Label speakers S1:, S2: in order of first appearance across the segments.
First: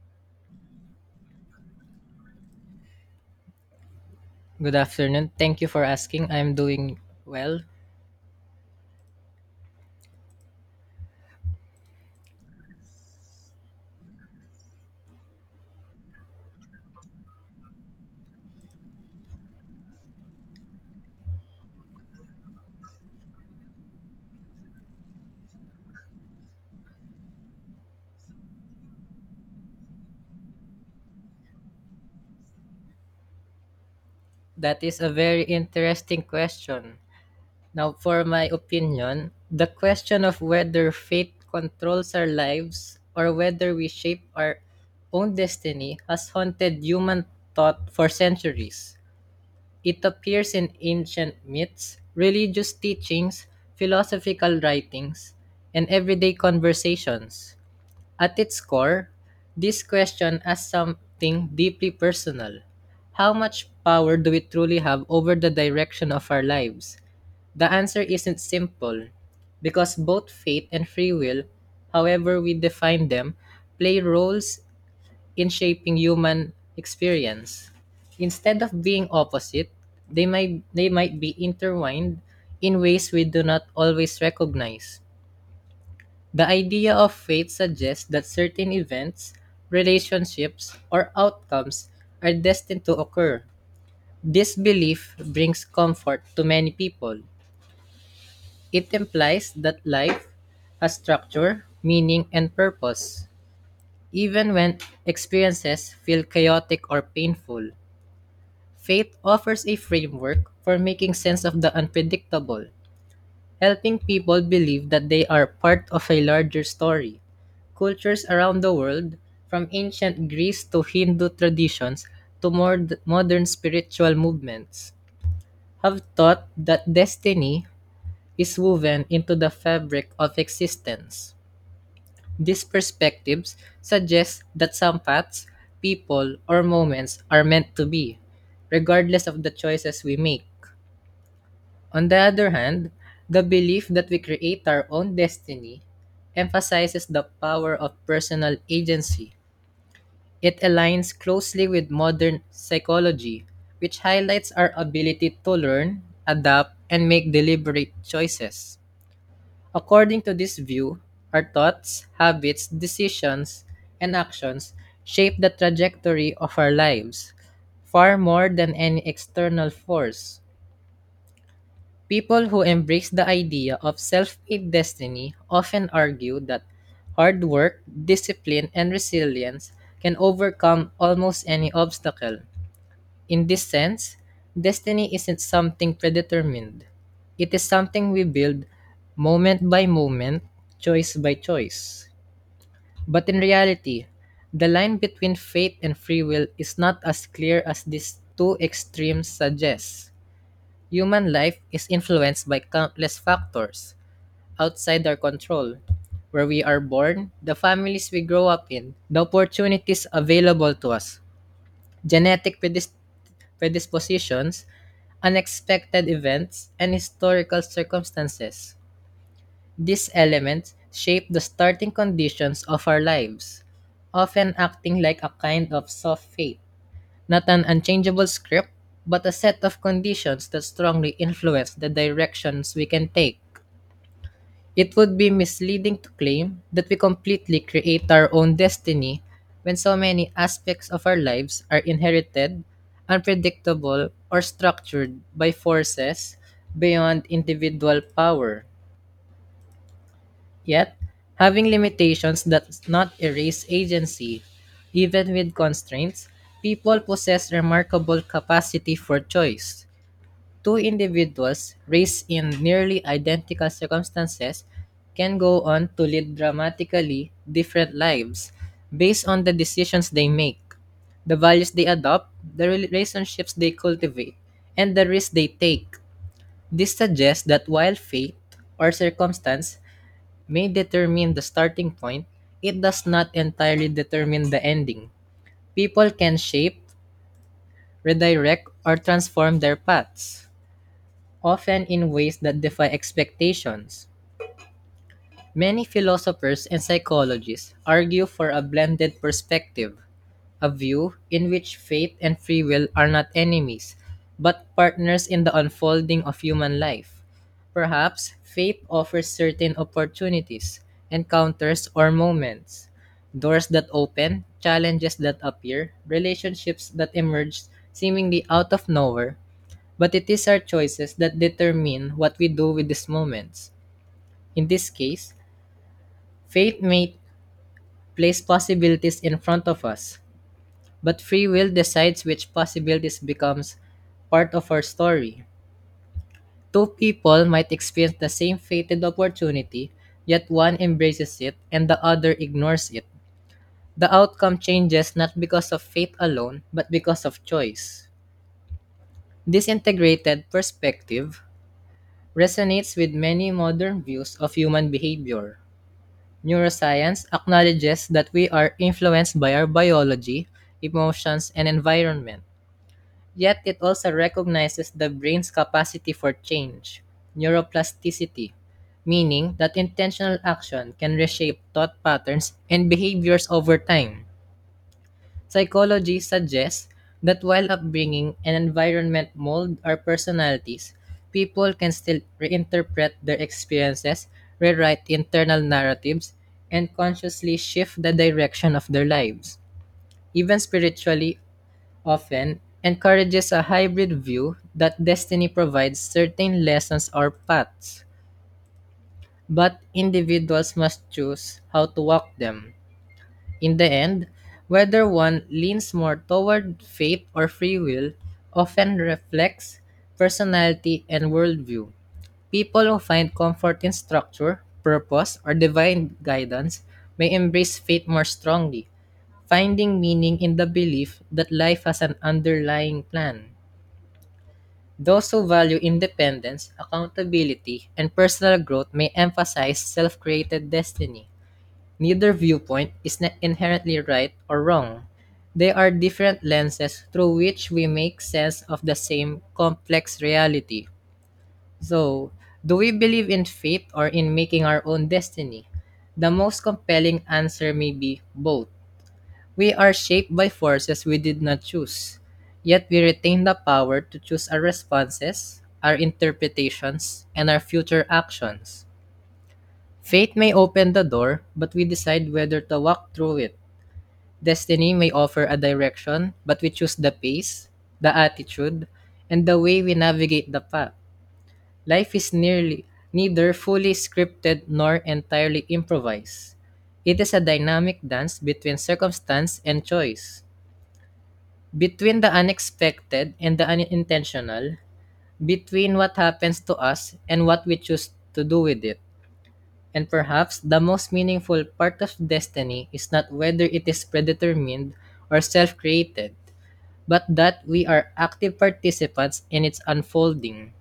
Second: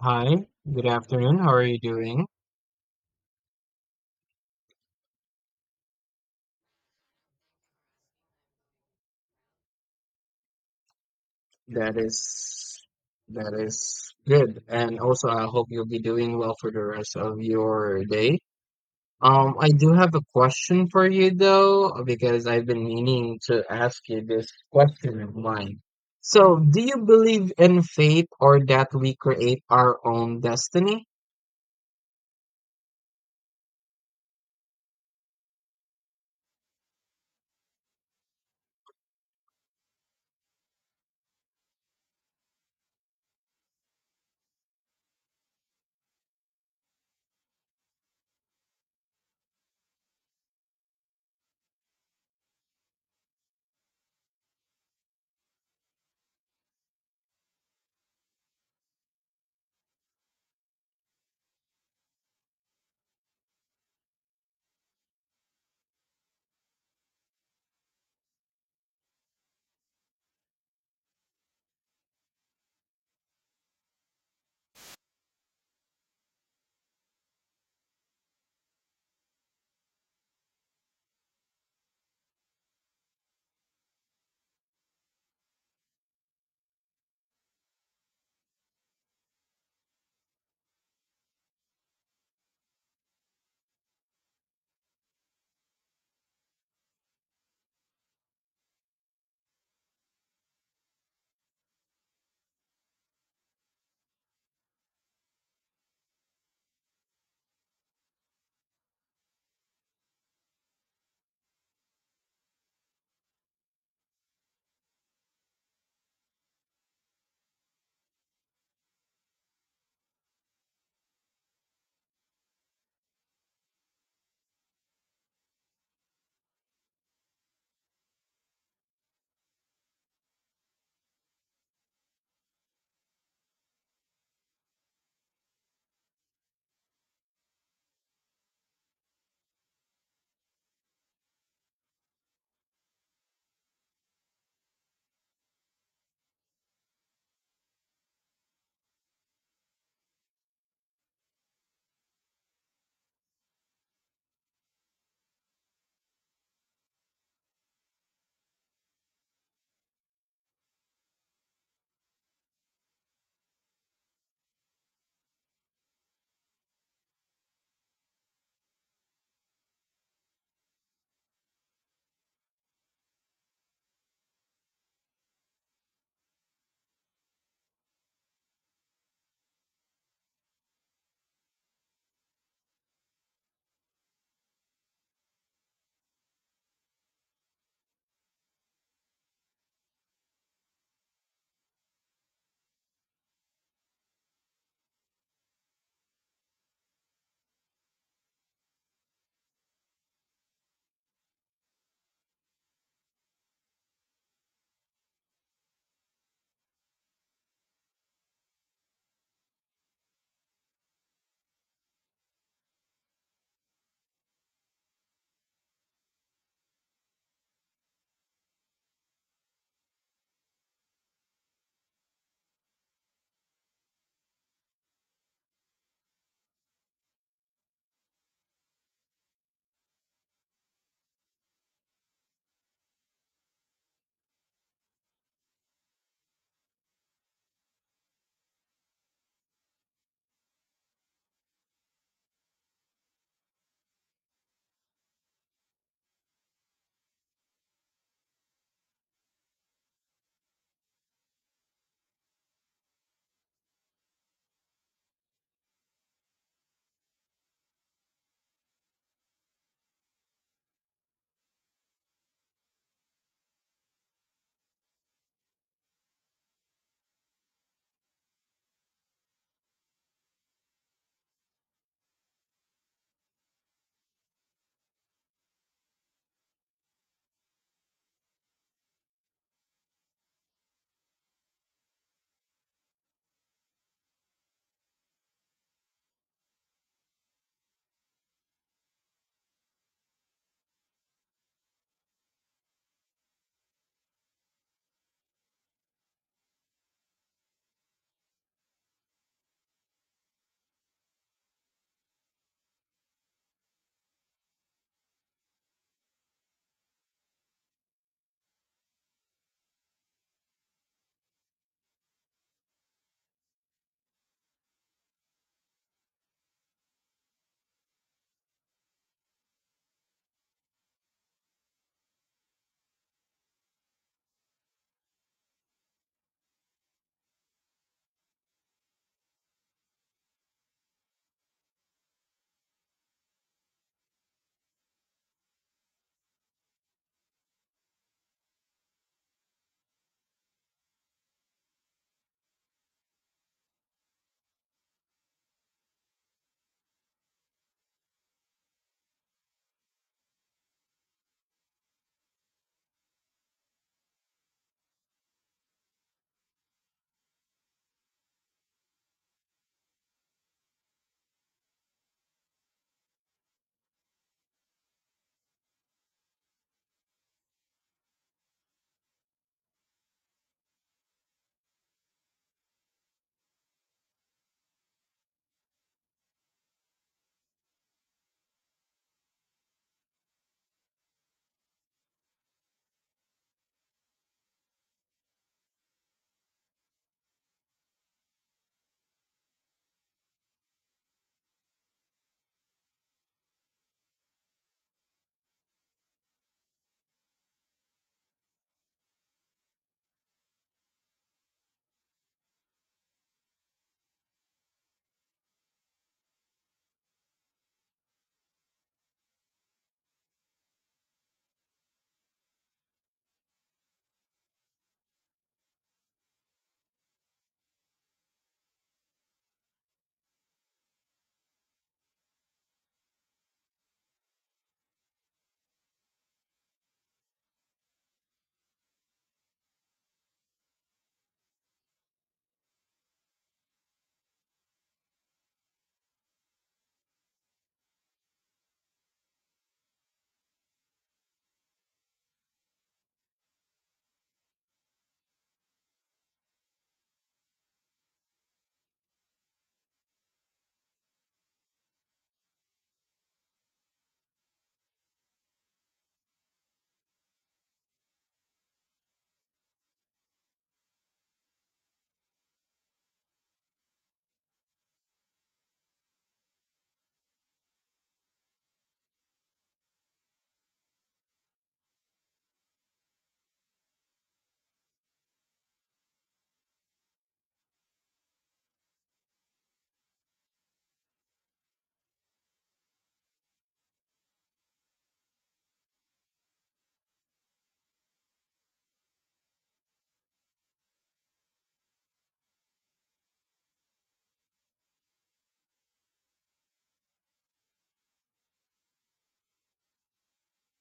S1: Hi, good afternoon. How are you doing?
S2: Good afternoon. Thank you for asking. I'm doing well.
S1: That is that is good. And also I hope you'll be doing well for the rest of your day. I do have a question for you though, because I've been meaning to ask you this question of mine. So, do you believe in fate or that we create our own destiny?
S2: That is a very interesting question. Now, for my opinion, the question of whether fate controls our lives or whether we shape our own destiny has haunted human thought for centuries. It appears in ancient myths, religious teachings, philosophical writings, and everyday conversations. At its core, this question asks something deeply personal. How much power do we truly have over the direction of our lives? The answer isn't simple, because both fate and free will, however we define them, play roles in shaping human experience. Instead of being opposite, they might be intertwined in ways we do not always recognize. The idea of fate suggests that certain events, relationships, or outcomes are destined to occur. This belief brings comfort to many people. It implies that life has structure, meaning, and purpose. Even when experiences feel chaotic or painful, faith offers a framework for making sense of the unpredictable, helping people believe that they are part of a larger story. Cultures around the world, from ancient Greece to Hindu traditions to more modern spiritual movements, have taught that destiny is woven into the fabric of existence. These perspectives suggest that some paths, people, or moments are meant to be, regardless of the choices we make. On the other hand, the belief that we create our own destiny emphasizes the power of personal agency. It aligns closely with modern psychology, which highlights our ability to learn, adapt, and make deliberate choices. According to this view, our thoughts, habits, decisions, and actions shape the trajectory of our lives far more than any external force. People who embrace the idea of self made destiny often argue that hard work, discipline, and resilience can overcome almost any obstacle. In this sense, destiny isn't something predetermined, it is something we build moment by moment, choice by choice. But in reality, the line between fate and free will is not as clear as these two extremes suggest. Human life is influenced by countless factors outside our control: where we are born, the families we grow up in, the opportunities available to us, genetic predispositions, unexpected events, and historical circumstances. These elements shape the starting conditions of our lives, often acting like a kind of soft fate, not an unchangeable script, but a set of conditions that strongly influence the directions we can take. It would be misleading to claim that we completely create our own destiny when so many aspects of our lives are inherited, unpredictable, or structured by forces beyond individual power. Yet, having limitations does not erase agency. Even with constraints, people possess remarkable capacity for choice. Two individuals raised in nearly identical circumstances can go on to lead dramatically different lives based on the decisions they make, the values they adopt, the relationships they cultivate, and the risks they take. This suggests that while fate or circumstance may determine the starting point, it does not entirely determine the ending. People can shape, redirect, or transform their paths, often in ways that defy expectations. Many philosophers and psychologists argue for a blended perspective, a view in which fate and free will are not enemies, but partners in the unfolding of human life. Perhaps fate offers certain opportunities, encounters, or moments, doors that open, challenges that appear, relationships that emerge seemingly out of nowhere, but it is our choices that determine what we do with these moments. In this case, fate may place possibilities in front of us, but free will decides which possibilities becomes part of our story. Two people might experience the same fated opportunity, yet one embraces it and the other ignores it. The outcome changes not because of fate alone, but because of choice. This integrated perspective resonates with many modern views of human behavior. Neuroscience acknowledges that we are influenced by our biology, emotions, and environment. Yet it also recognizes the brain's capacity for change, neuroplasticity, meaning that intentional action can reshape thought patterns and behaviors over time. Psychology suggests that while upbringing and environment mold our personalities, people can still reinterpret their experiences, rewrite internal narratives, and consciously shift the direction of their lives. Even spiritually, often encourages a hybrid view that destiny provides certain lessons or paths, but individuals must choose how to walk them. In the end, whether one leans more toward faith or free will often reflects personality and worldview. People who find comfort in structure, purpose, or divine guidance may embrace faith more strongly, finding meaning in the belief that life has an underlying plan. Those who value independence, accountability, and personal growth may emphasize self created destiny. Neither viewpoint is inherently right or wrong. They are different lenses through which we make sense of the same complex reality. So, do we believe in fate or in making our own destiny? The most compelling answer may be both. We are shaped by forces we did not choose, yet we retain the power to choose our responses, our interpretations, and our future actions. Fate may open the door, but we decide whether to walk through it. Destiny may offer a direction, but we choose the pace, the attitude, and the way we navigate the path. Life is nearly neither fully scripted nor entirely improvised. It is a dynamic dance between circumstance and choice, between the unexpected and the unintentional, between what happens to us and what we choose to do with it. And perhaps the most meaningful part of destiny is not whether it is predetermined or self created, but that we are active participants in its unfolding,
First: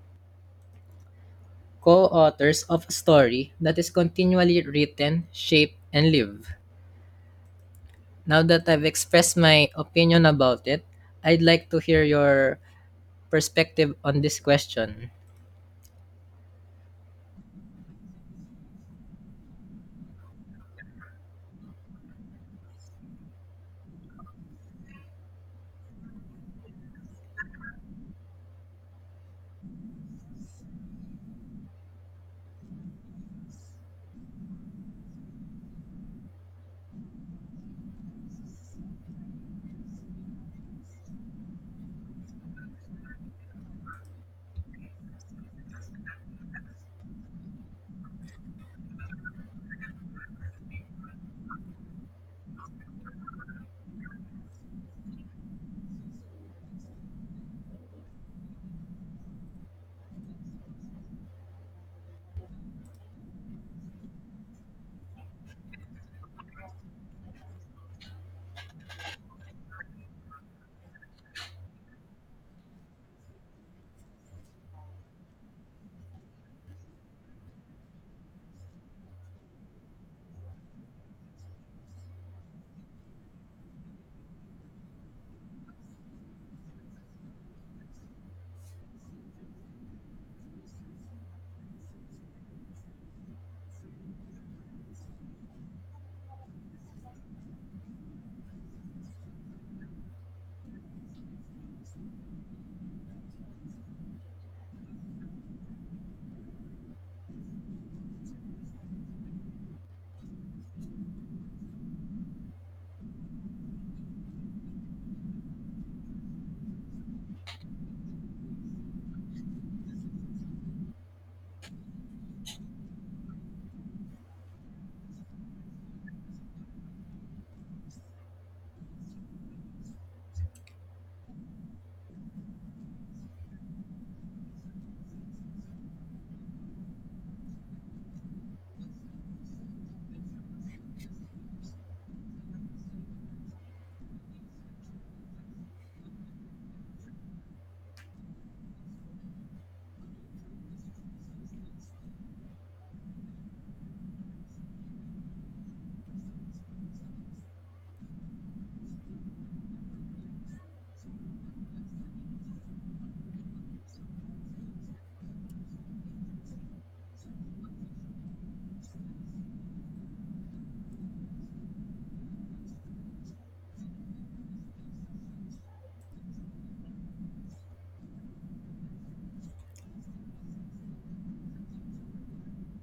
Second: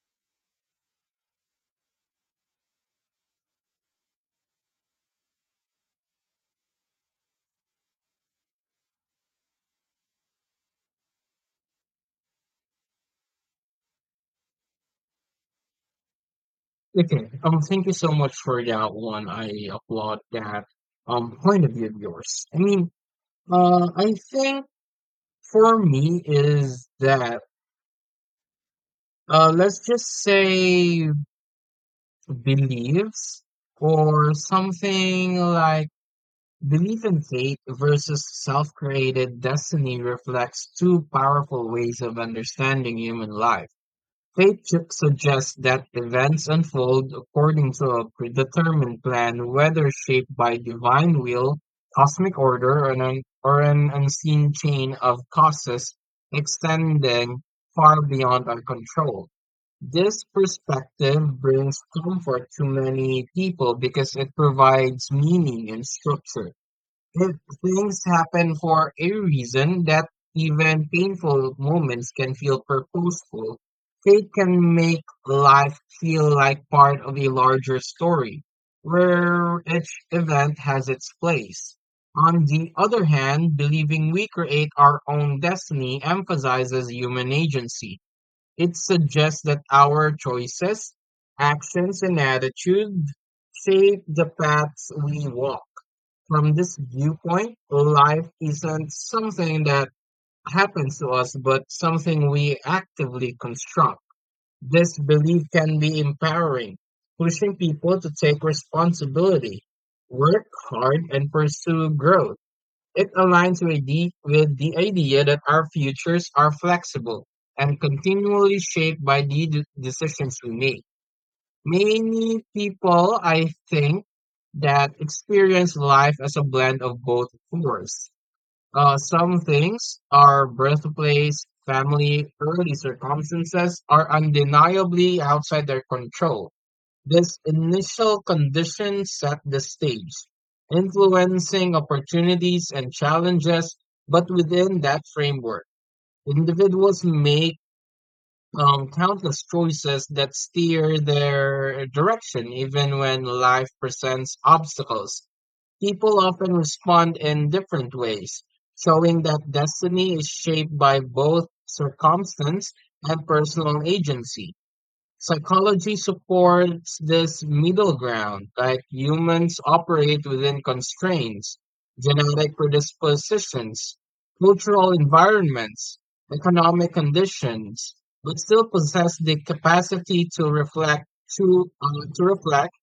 S2: co authors of a story that is continually written, shaped, and lived. Now that I've expressed my opinion about it, I'd like to hear your perspective on this question.
S1: Okay. Thank you so much for that one. I applaud that point of view of yours. I mean, I think for me is that let's just say beliefs or something like belief in fate versus self-created destiny reflects two powerful ways of understanding human life. Suggests that events unfold according to a predetermined plan, whether shaped by divine will, cosmic order, or an unseen chain of causes extending far beyond our control. This perspective brings comfort to many people because it provides meaning and structure. If things happen for a reason, that even painful moments can feel purposeful, fate can make life feel like part of a larger story, where each event has its place. On the other hand, believing we create our own destiny emphasizes human agency. It suggests that our choices, actions, and attitude shape the paths we walk. From this viewpoint, life isn't something that happens to us, but something we actively construct. This belief can be empowering, pushing people to take responsibility, work hard, and pursue growth. It aligns with the idea that our futures are flexible and continually shaped by the decisions we make. Many people, I think, that experience life as a blend of both forces. Some things, our birthplace, family, early circumstances, are undeniably outside their control. This initial condition set the stage, influencing opportunities and challenges, but within that framework, individuals make countless choices that steer their direction, even when life presents obstacles. People often respond in different ways, showing that destiny is shaped by both circumstance and personal agency. Psychology supports this middle ground, like humans operate within constraints, genetic predispositions, cultural environments, economic conditions, but still possess the capacity to reflect,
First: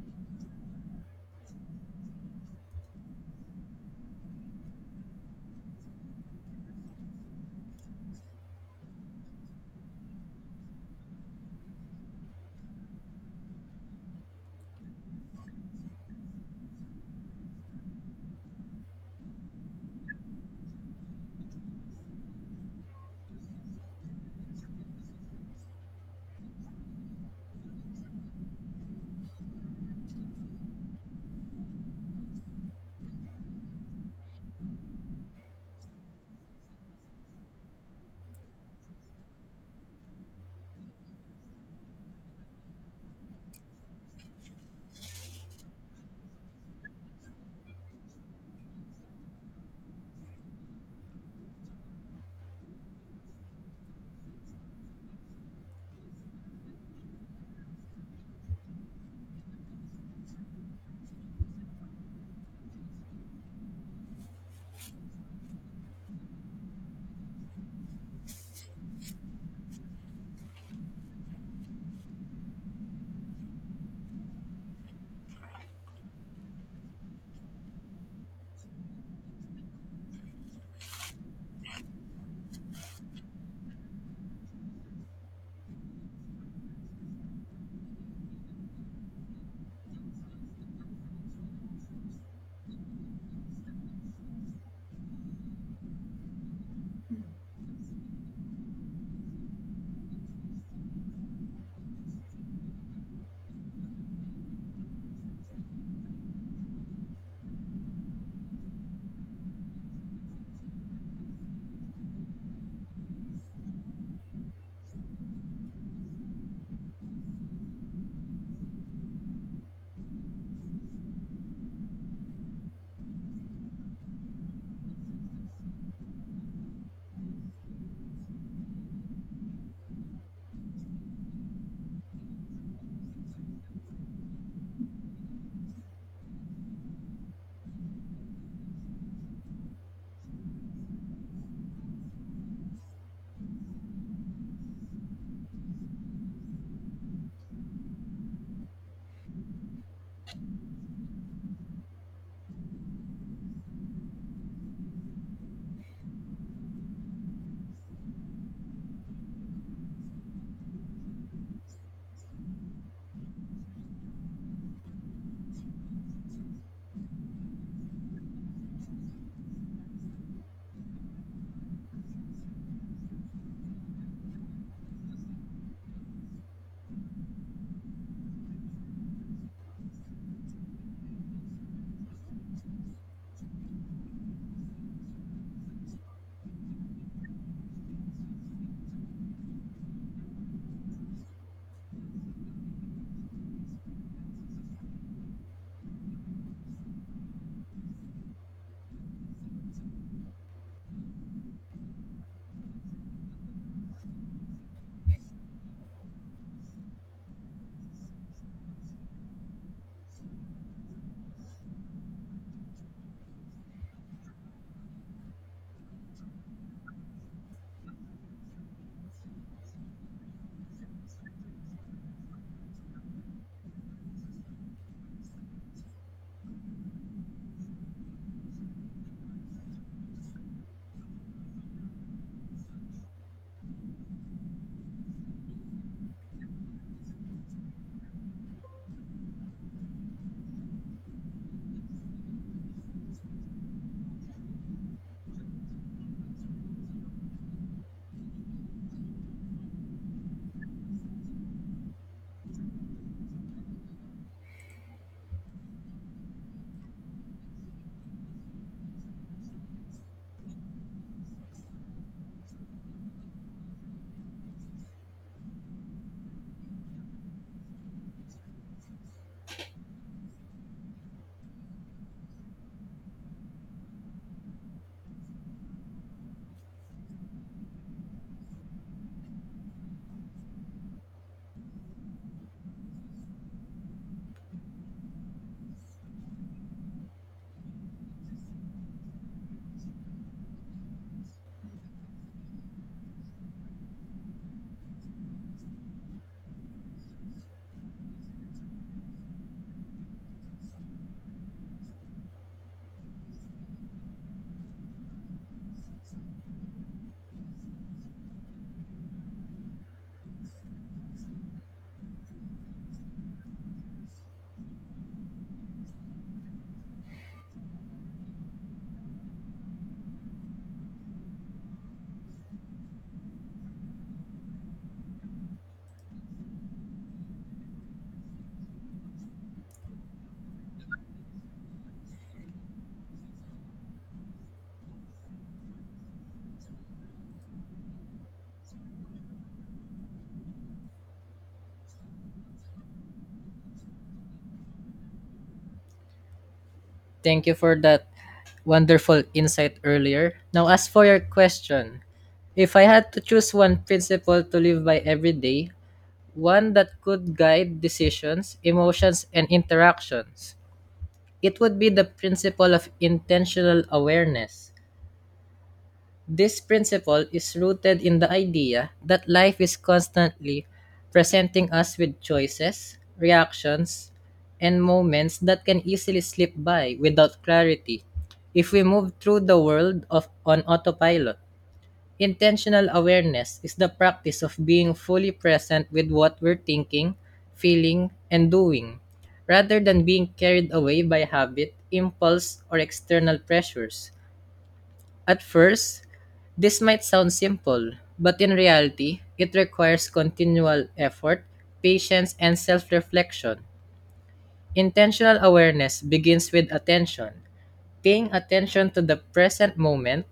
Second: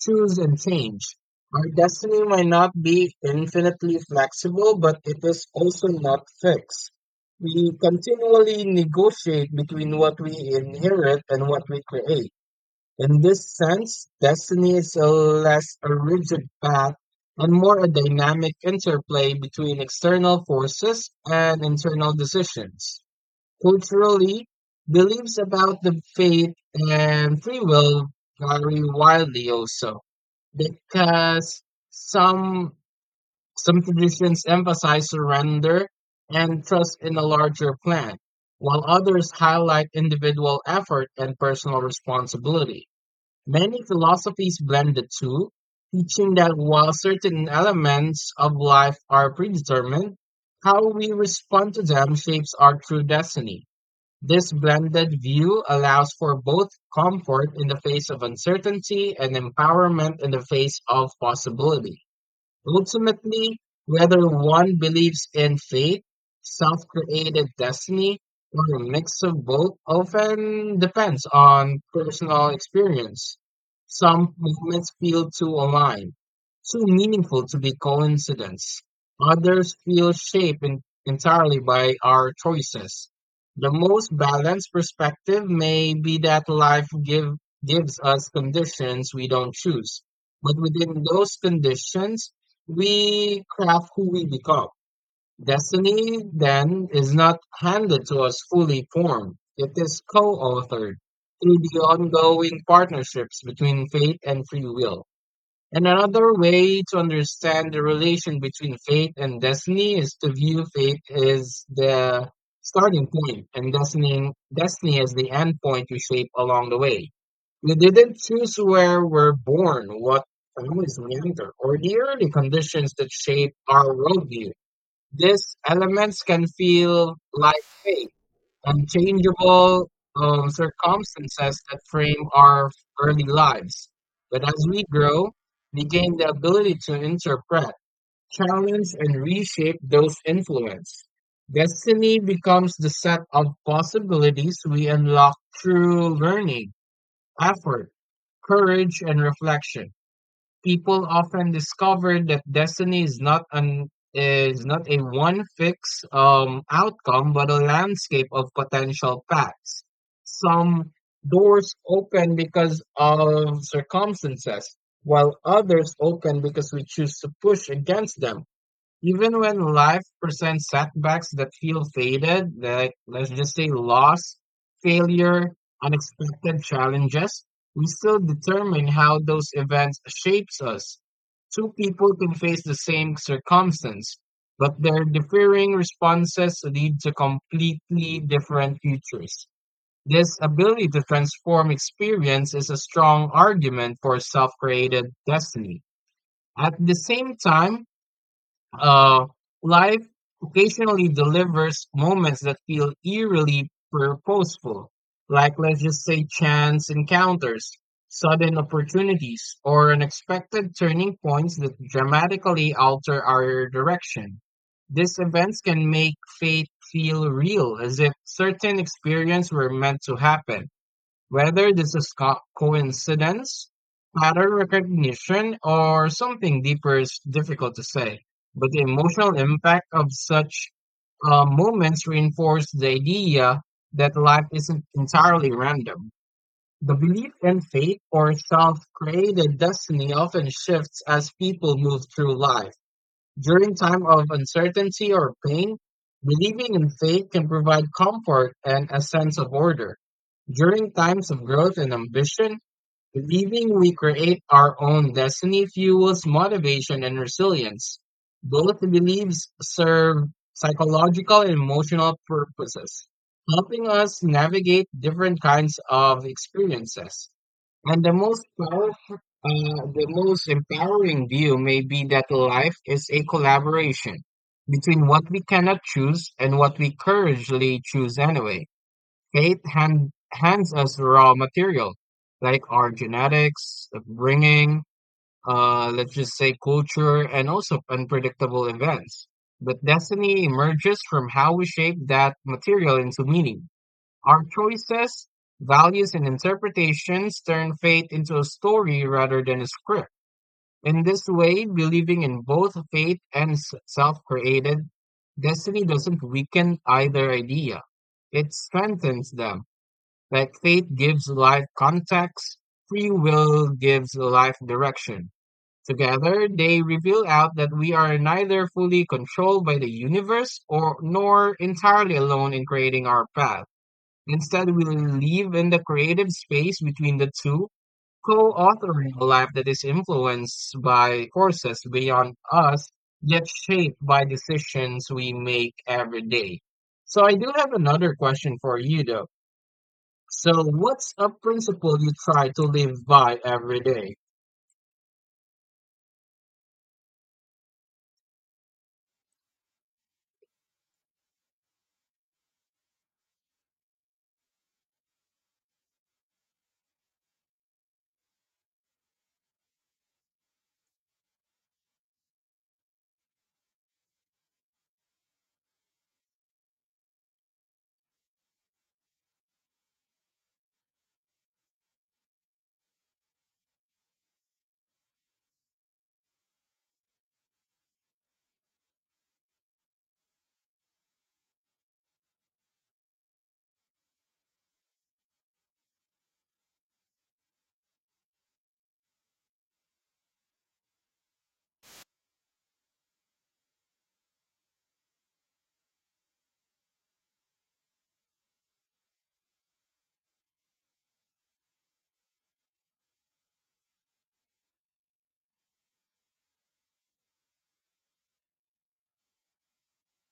S1: choose and change. Our destiny might not be infinitely flexible, but it is also not fixed. We continually negotiate between what we inherit and what we create. In this sense, destiny is a less a rigid path and more a dynamic interplay between external forces and internal decisions. Culturally, beliefs about the faith and free will vary wildly also because some some traditions emphasize surrender and trust in a larger plan, while others highlight individual effort and personal responsibility. Many philosophies blend the two, teaching that while certain elements of life are predetermined, how we respond to them shapes our true destiny. This blended view allows for both comfort in the face of uncertainty and empowerment in the face of possibility. Ultimately, whether one believes in fate, self-created destiny, or a mix of both often depends on personal experience. Some moments feel too aligned, too meaningful to be coincidence. Others feel shaped entirely by our choices. The most balanced perspective may be that gives us conditions we don't choose, but within those conditions, we craft who we become. Destiny, then, is not handed to us fully formed, it is co authored through the ongoing partnerships between fate and free will. And another way to understand the relation between fate and destiny is to view fate as the starting point and destiny as the end point we shape along the way. We didn't choose where we're born, what families we enter, or the early conditions that shape our worldview. These elements can feel like fate, unchangeable circumstances that frame our early lives. But as we grow, we gain the ability to interpret, challenge, and reshape those influences. Destiny becomes the set of possibilities we unlock through learning, effort, courage, and reflection. People often discover that destiny is not an is not a one fixed outcome but a landscape of potential paths. Some doors open because of circumstances while others open because we choose to push against them. Even when life presents setbacks that feel faded, like let's just say loss, failure, unexpected challenges, we still determine how those events shapes us. Two people can face the same circumstance, but their differing responses lead to completely different futures. This ability to transform experience is a strong argument for self-created destiny. At the same time, uh, life occasionally delivers moments that feel eerily purposeful, like let's just say chance encounters, sudden opportunities, or unexpected turning points that dramatically alter our direction. These events can make fate feel real, as if certain experience were meant to happen, whether this is coincidence, pattern recognition, or something deeper is difficult to say, but the emotional impact of such moments reinforce the idea that life isn't entirely random. The belief in fate or self created destiny often shifts as people move through life. During time of uncertainty or pain, believing in faith can provide comfort and a sense of order. During times of growth and ambition, believing we create our own destiny fuels motivation and resilience. Both beliefs serve psychological and emotional purposes, helping us navigate different kinds of experiences. And the most empowering view may be that life is a collaboration between what we cannot choose and what we courageously choose anyway. Fate hands us raw material, like our genetics, upbringing, let's just say culture, and also unpredictable events. But destiny emerges from how we shape that material into meaning. Our choices, values, and interpretations turn fate into a story rather than a script. In this way, believing in both fate and self created destiny doesn't weaken either idea, it strengthens them. Like faith gives life context, free will gives life direction. Together, they reveal out that we are neither fully controlled by the universe or nor entirely alone in creating our path. Instead, we live in the creative space between the two, co-authoring a life that is influenced by forces beyond us, yet shaped by decisions we make every day. So I do have another question for you though. So, what's a principle you try to live by every day?
S2: Thank you for that wonderful insight earlier. Now, as for your question, if I had to choose one principle to live by every day, one that could guide decisions, emotions, and interactions, it would be the principle of intentional awareness. This principle is rooted in the idea that life is constantly presenting us with choices, reactions, and moments that can easily slip by without clarity if we move through the world of on autopilot. Intentional awareness is the practice of being fully present with what we're thinking, feeling, and doing, rather than being carried away by habit, impulse, or external pressures. At first, this might sound simple, but in reality, it requires continual effort, patience, and self reflection. Intentional awareness begins with attention, paying attention to the present moment,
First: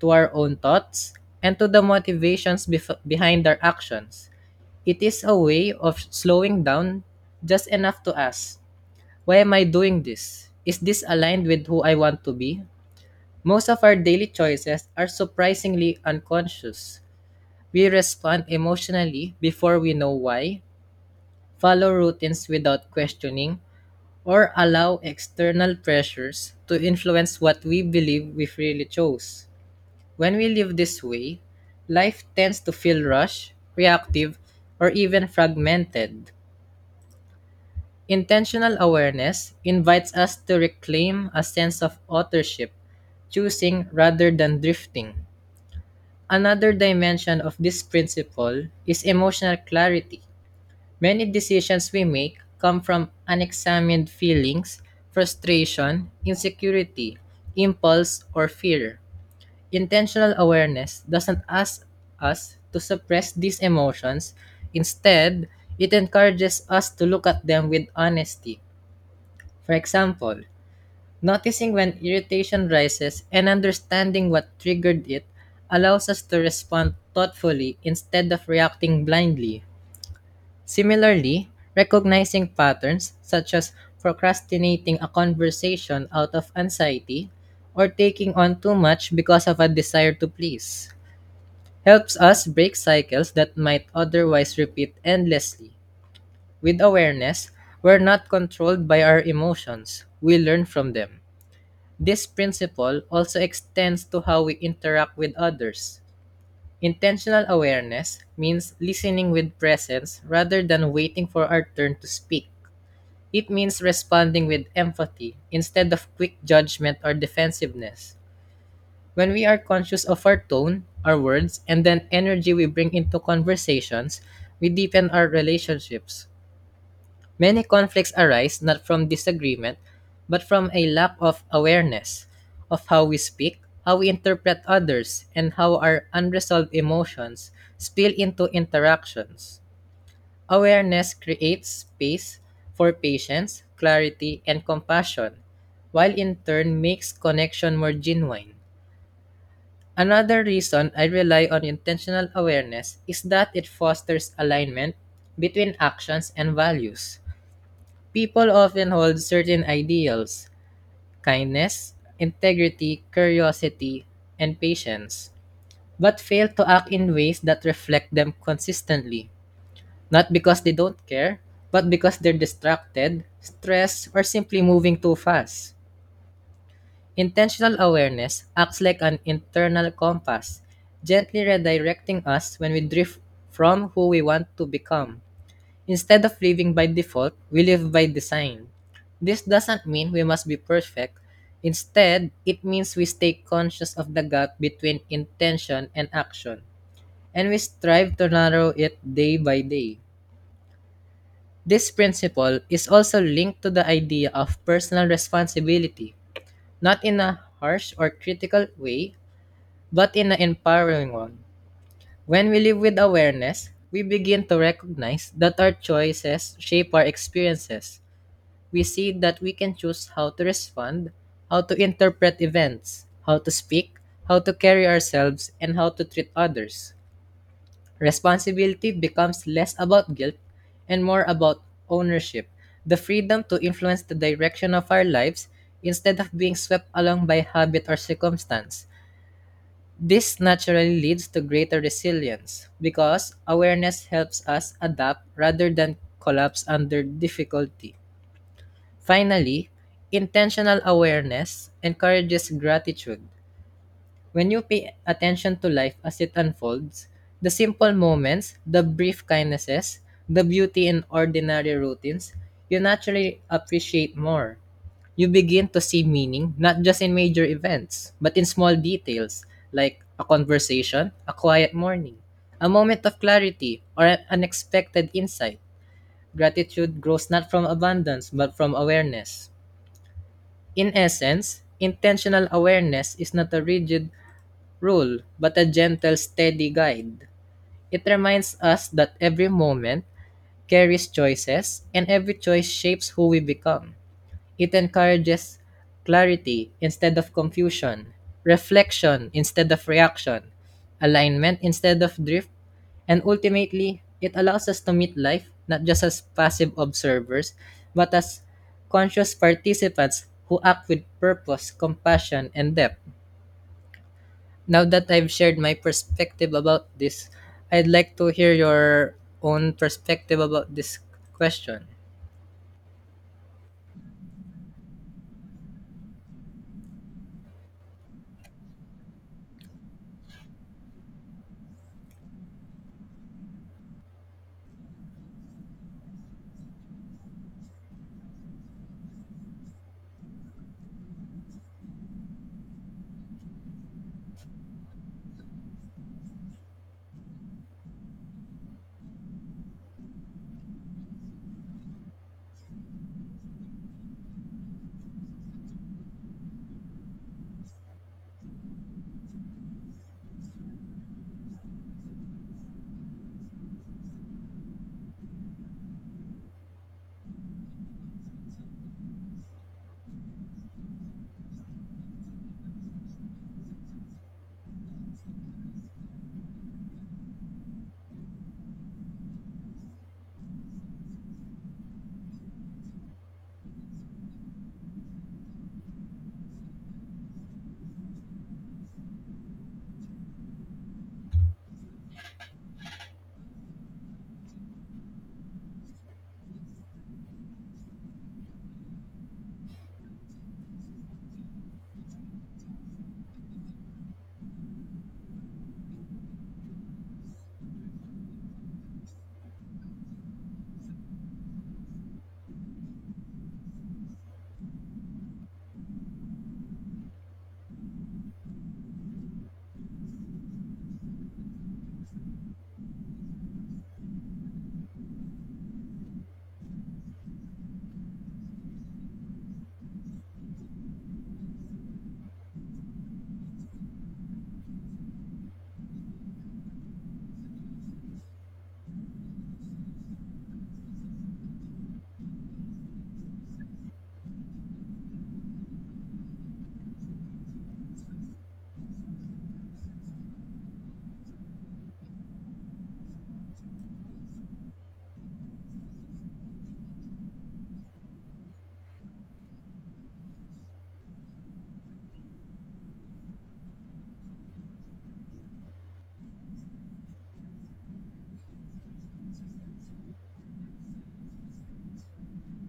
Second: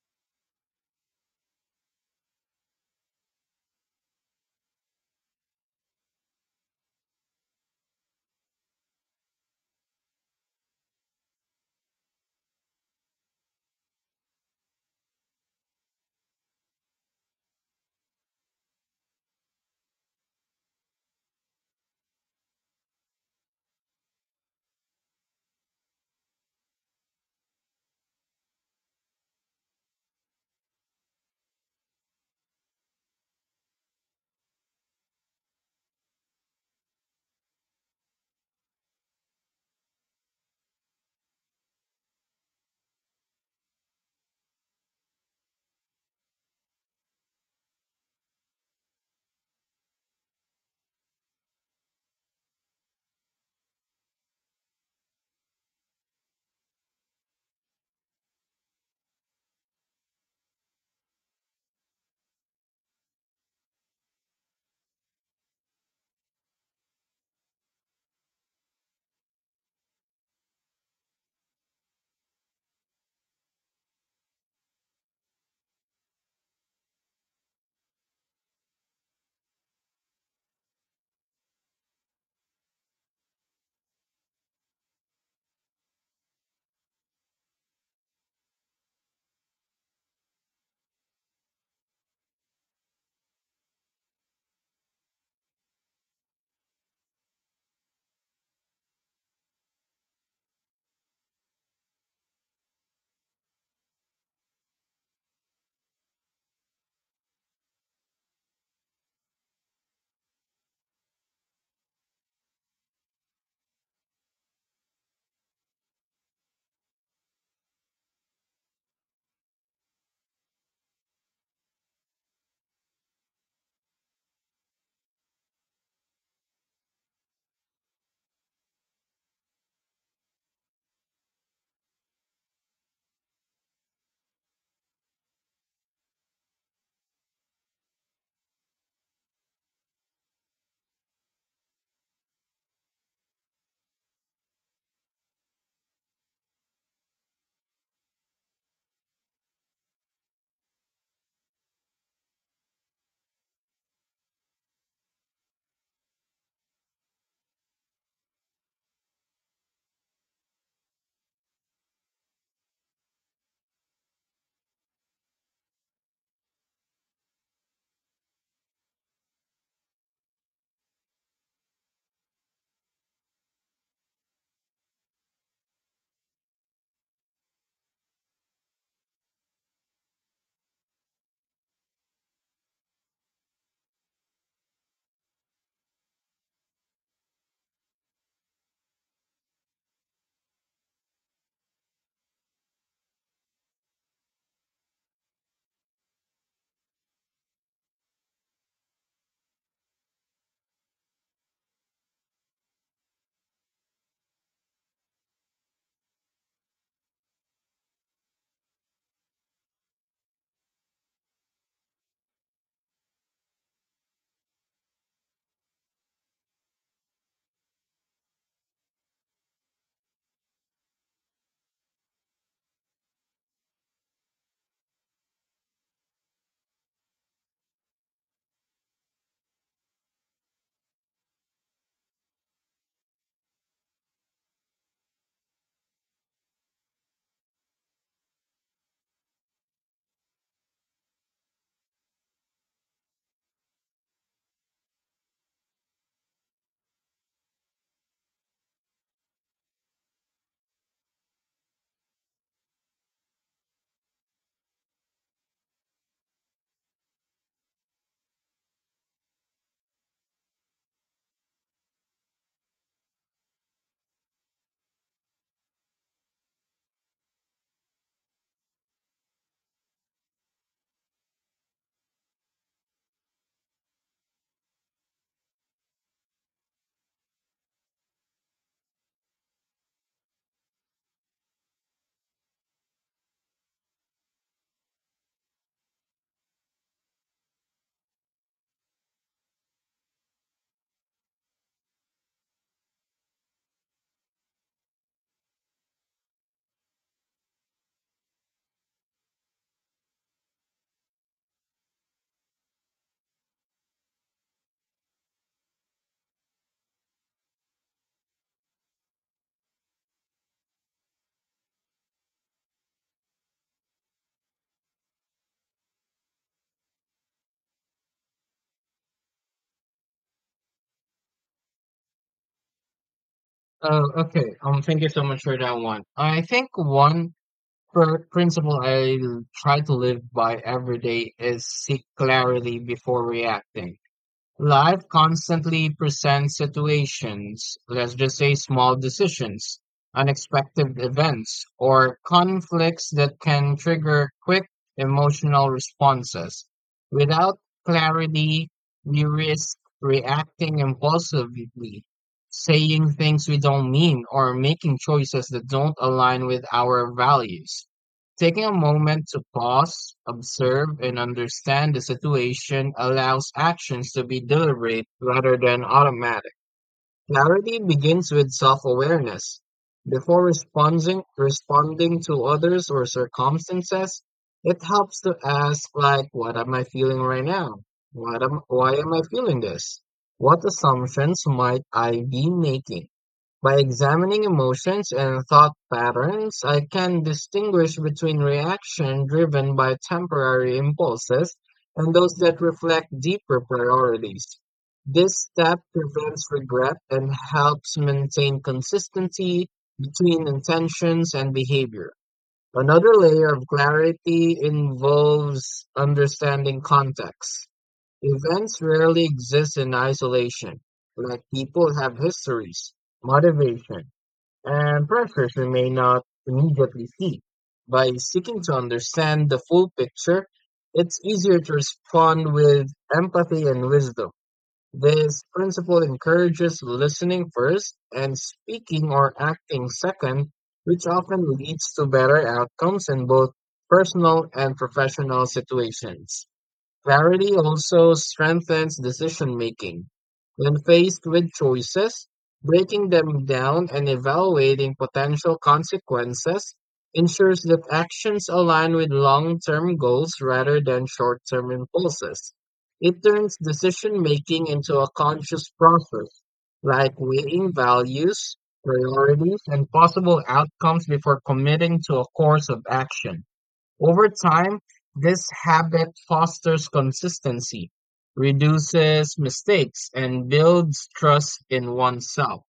S2: to our own thoughts, and to the motivations behind our actions. It is a way of slowing down just enough to ask, why am I doing this? Is this aligned with who I want to be? Most of our daily choices are surprisingly unconscious. We respond emotionally before we know why, follow routines without questioning, or allow external pressures to influence what we believe we freely chose. When we live this way, life tends to feel rushed, reactive, or even fragmented. Intentional awareness invites us to reclaim a sense of authorship, choosing rather than drifting. Another dimension of this principle is emotional clarity. Many decisions we make come from unexamined feelings, frustration, insecurity, impulse, or fear. Intentional awareness doesn't ask us to suppress these emotions. Instead, it encourages us to look at them with honesty. For example, noticing when irritation rises and understanding what triggered it allows us to respond thoughtfully instead of reacting blindly. Similarly, recognizing patterns such as procrastinating a conversation out of anxiety or taking on too much because of a desire to please helps us break cycles that might otherwise repeat endlessly. With awareness, we're not controlled by our emotions, we learn from them. This principle also extends to how we interact with others. Intentional awareness means listening with presence rather than waiting for our turn to speak. It means responding with empathy instead of quick judgment or defensiveness. When we are conscious of our tone, our words, and the energy we bring into conversations, we deepen our relationships. Many conflicts arise not from disagreement, but from a lack of awareness of how we speak, how we interpret others, and how our unresolved emotions spill into interactions. Awareness creates space for patience, clarity, and compassion, while in turn makes connection more genuine. Another reason I rely on intentional awareness is that it fosters alignment between actions and values. People often hold certain ideals: kindness, integrity, curiosity, and patience, but fail to act in ways that reflect them consistently. Not because they don't care, but because they're distracted, stressed, or simply moving too fast. Intentional awareness acts like an internal compass, gently redirecting us when we drift from who we want to become. Instead of living by default, we live by design. This doesn't mean we must be perfect. Instead, it means we stay conscious of the gap between intention and action, and we strive to narrow it day by day. This principle is also linked to the idea of personal responsibility, not in a harsh or critical way, but in an empowering one. When we live with awareness, we begin to recognize that our choices shape our experiences. We see that we can choose how to respond, how to interpret events, how to speak, how to carry ourselves, and how to treat others. Responsibility becomes less about guilt and more about ownership, the freedom to influence the direction of our lives instead of being swept along by habit or circumstance. This naturally leads to greater resilience because awareness helps us adapt rather than collapse under difficulty. Finally, intentional awareness encourages gratitude. When you pay attention to life as it unfolds, the simple moments, the brief kindnesses, the beauty in ordinary routines, you naturally appreciate more. You begin to see meaning not just in major events, but in small details like a conversation, a quiet morning, a moment of clarity, or an unexpected insight. Gratitude grows not from abundance, but from awareness. In essence, intentional awareness is not a rigid rule, but a gentle, steady guide. It reminds us that every moment carries choices, and every choice shapes who we become. It encourages clarity instead of confusion, reflection instead of reaction, alignment instead of drift, and ultimately, it allows us to meet life not just as passive observers, but as conscious participants who act with purpose, compassion, and depth. Now that I've shared my perspective about this, I'd like to hear your own perspective about this question.
S1: Oh, okay. Thank you so much for that one. I think one principle try to live by every day is seek clarity before reacting. Life constantly presents situations, let's just say small decisions, unexpected events, or conflicts that can trigger quick emotional responses. Without clarity, we risk reacting impulsively, saying things we don't mean, or making choices that don't align with our values. Taking a moment to pause, observe, and understand the situation allows actions to be deliberate rather than automatic. Clarity begins with self-awareness. Before responding to others or circumstances, it helps to ask like, what am I feeling right now? Why am I feeling this? What assumptions might I be making? By examining emotions and thought patterns, I can distinguish between reaction driven by temporary impulses and those that reflect deeper priorities. This step prevents regret and helps maintain consistency between intentions and behavior. Another layer of clarity involves understanding context. Events rarely exist in isolation, like people have histories, motivation, and pressures we may not immediately see. By seeking to understand the full picture, it's easier to respond with empathy and wisdom. This principle encourages listening first and speaking or acting second, which often leads to better outcomes in both personal and professional situations. Clarity also strengthens decision making. When faced with choices, breaking them down and evaluating potential consequences ensures that actions align with long term goals rather than short term impulses. It turns decision making into a conscious process, like weighing values, priorities, and possible outcomes before committing to a course of action. Over time, this habit fosters consistency, reduces mistakes, and builds trust in oneself.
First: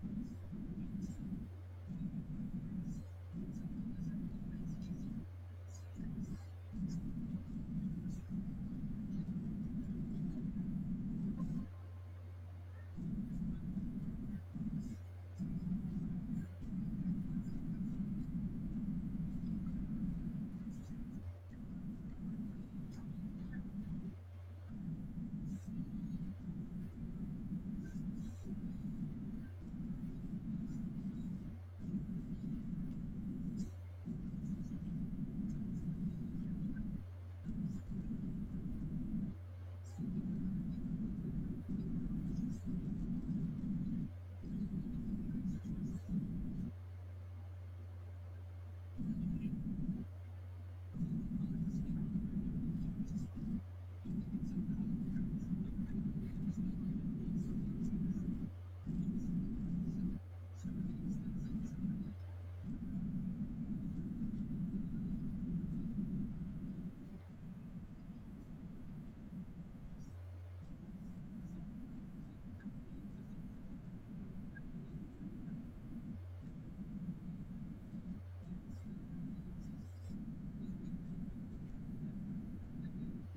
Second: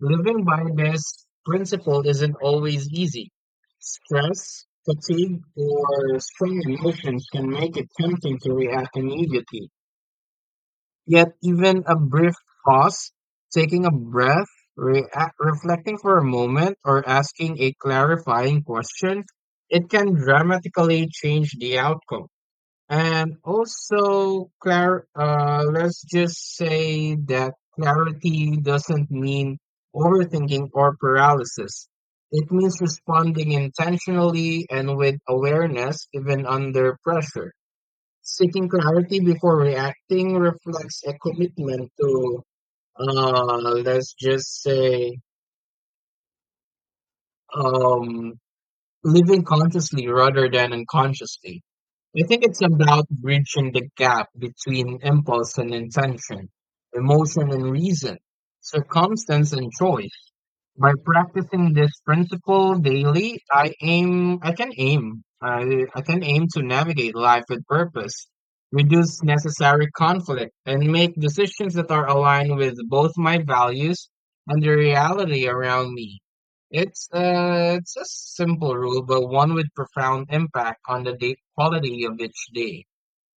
S1: Living by this principle isn't always easy. Stress, fatigue, or strong emotions can make it tempting to react immediately. Yet, even a brief pause, taking a breath, re- reflecting for a moment, or asking a clarifying question, it can dramatically change the outcome. And also, let's just say that clarity doesn't mean overthinking or paralysis. It means responding intentionally and with awareness, even under pressure. Seeking clarity before reacting reflects a commitment to, uh, let's just say, um, living consciously rather than unconsciously. I think it's about bridging the gap between impulse and intention, emotion and reason, circumstance and choice. By practicing this principle daily, I aim I can aim. I can aim to navigate life with purpose, reduce necessary conflict, and make decisions that are aligned with both my values and the reality around me. It's a simple rule, but one with profound impact on the day quality of each day.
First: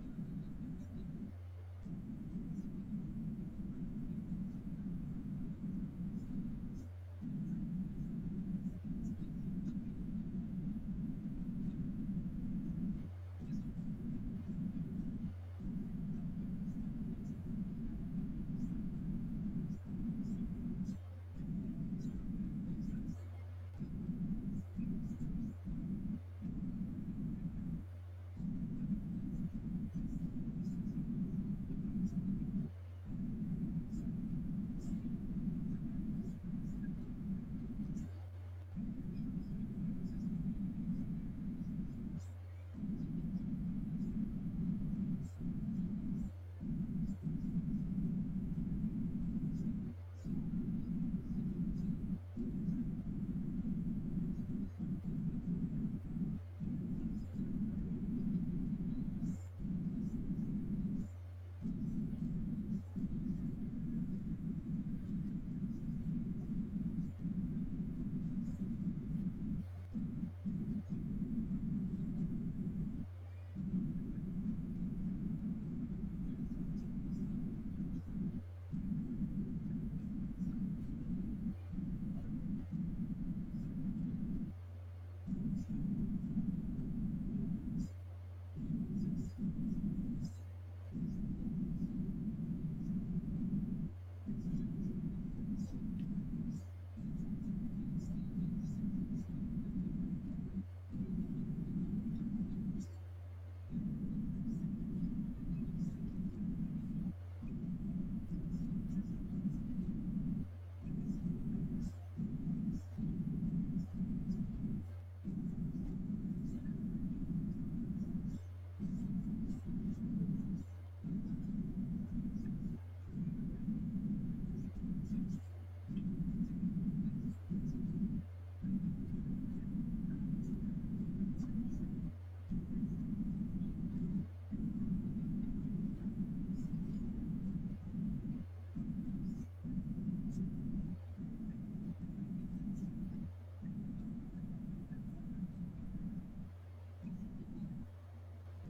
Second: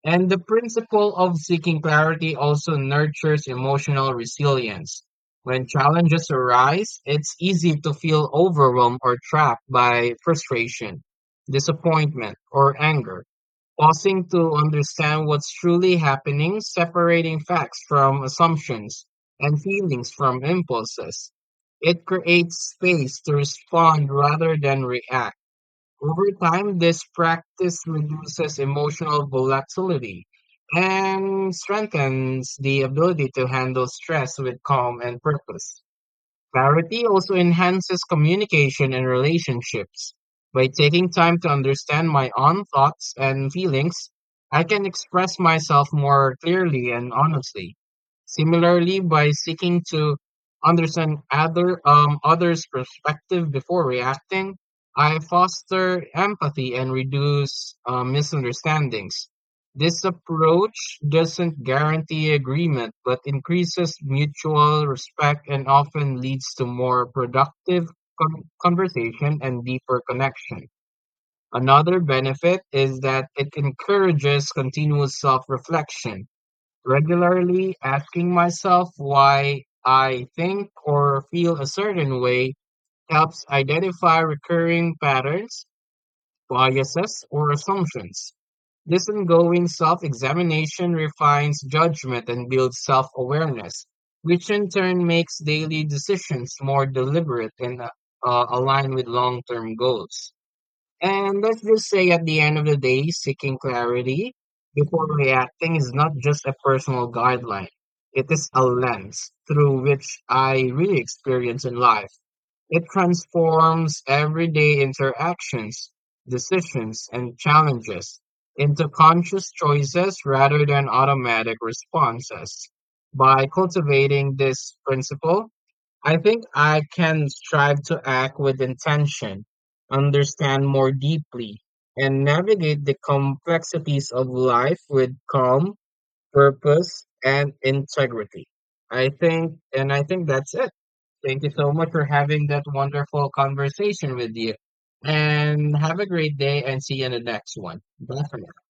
S1: And the principle of seeking clarity also nurtures emotional resilience. When challenges arise, it's easy to feel overwhelmed or trapped by frustration, disappointment, or anger. Pausing to understand what's truly happening, separating facts from assumptions and feelings from impulses. It creates space to respond rather than react. Over time, this practice reduces emotional volatility and strengthens the ability to handle stress with calm and purpose. Clarity also enhances communication and relationships. By taking time to understand my own thoughts and feelings, I can express myself more clearly and honestly. Similarly, by seeking to understand others' perspective before reacting, I foster empathy and reduce misunderstandings. This approach doesn't guarantee agreement, but increases mutual respect and often leads to more productive conversation and deeper connection. Another benefit is that it encourages continuous self reflection, regularly asking myself why I think or feel a certain way helps identify recurring patterns, biases, or assumptions. This ongoing self examination refines judgment and builds self awareness, which in turn makes daily decisions more deliberate and aligned with long term goals. And let's just say at the end of the day, seeking clarity before reacting is not just a personal guideline, it is a lens through which I really experience in life. It transforms everyday interactions, decisions, and challenges into conscious choices rather than automatic responses. By cultivating this principle, I think I can strive to act with intention, understand more deeply, and navigate the complexities of life with calm purpose and integrity. I think, and I think that's it. Thank you so much for having that wonderful conversation with you. And have a great day and see you in the next one. Bye for now.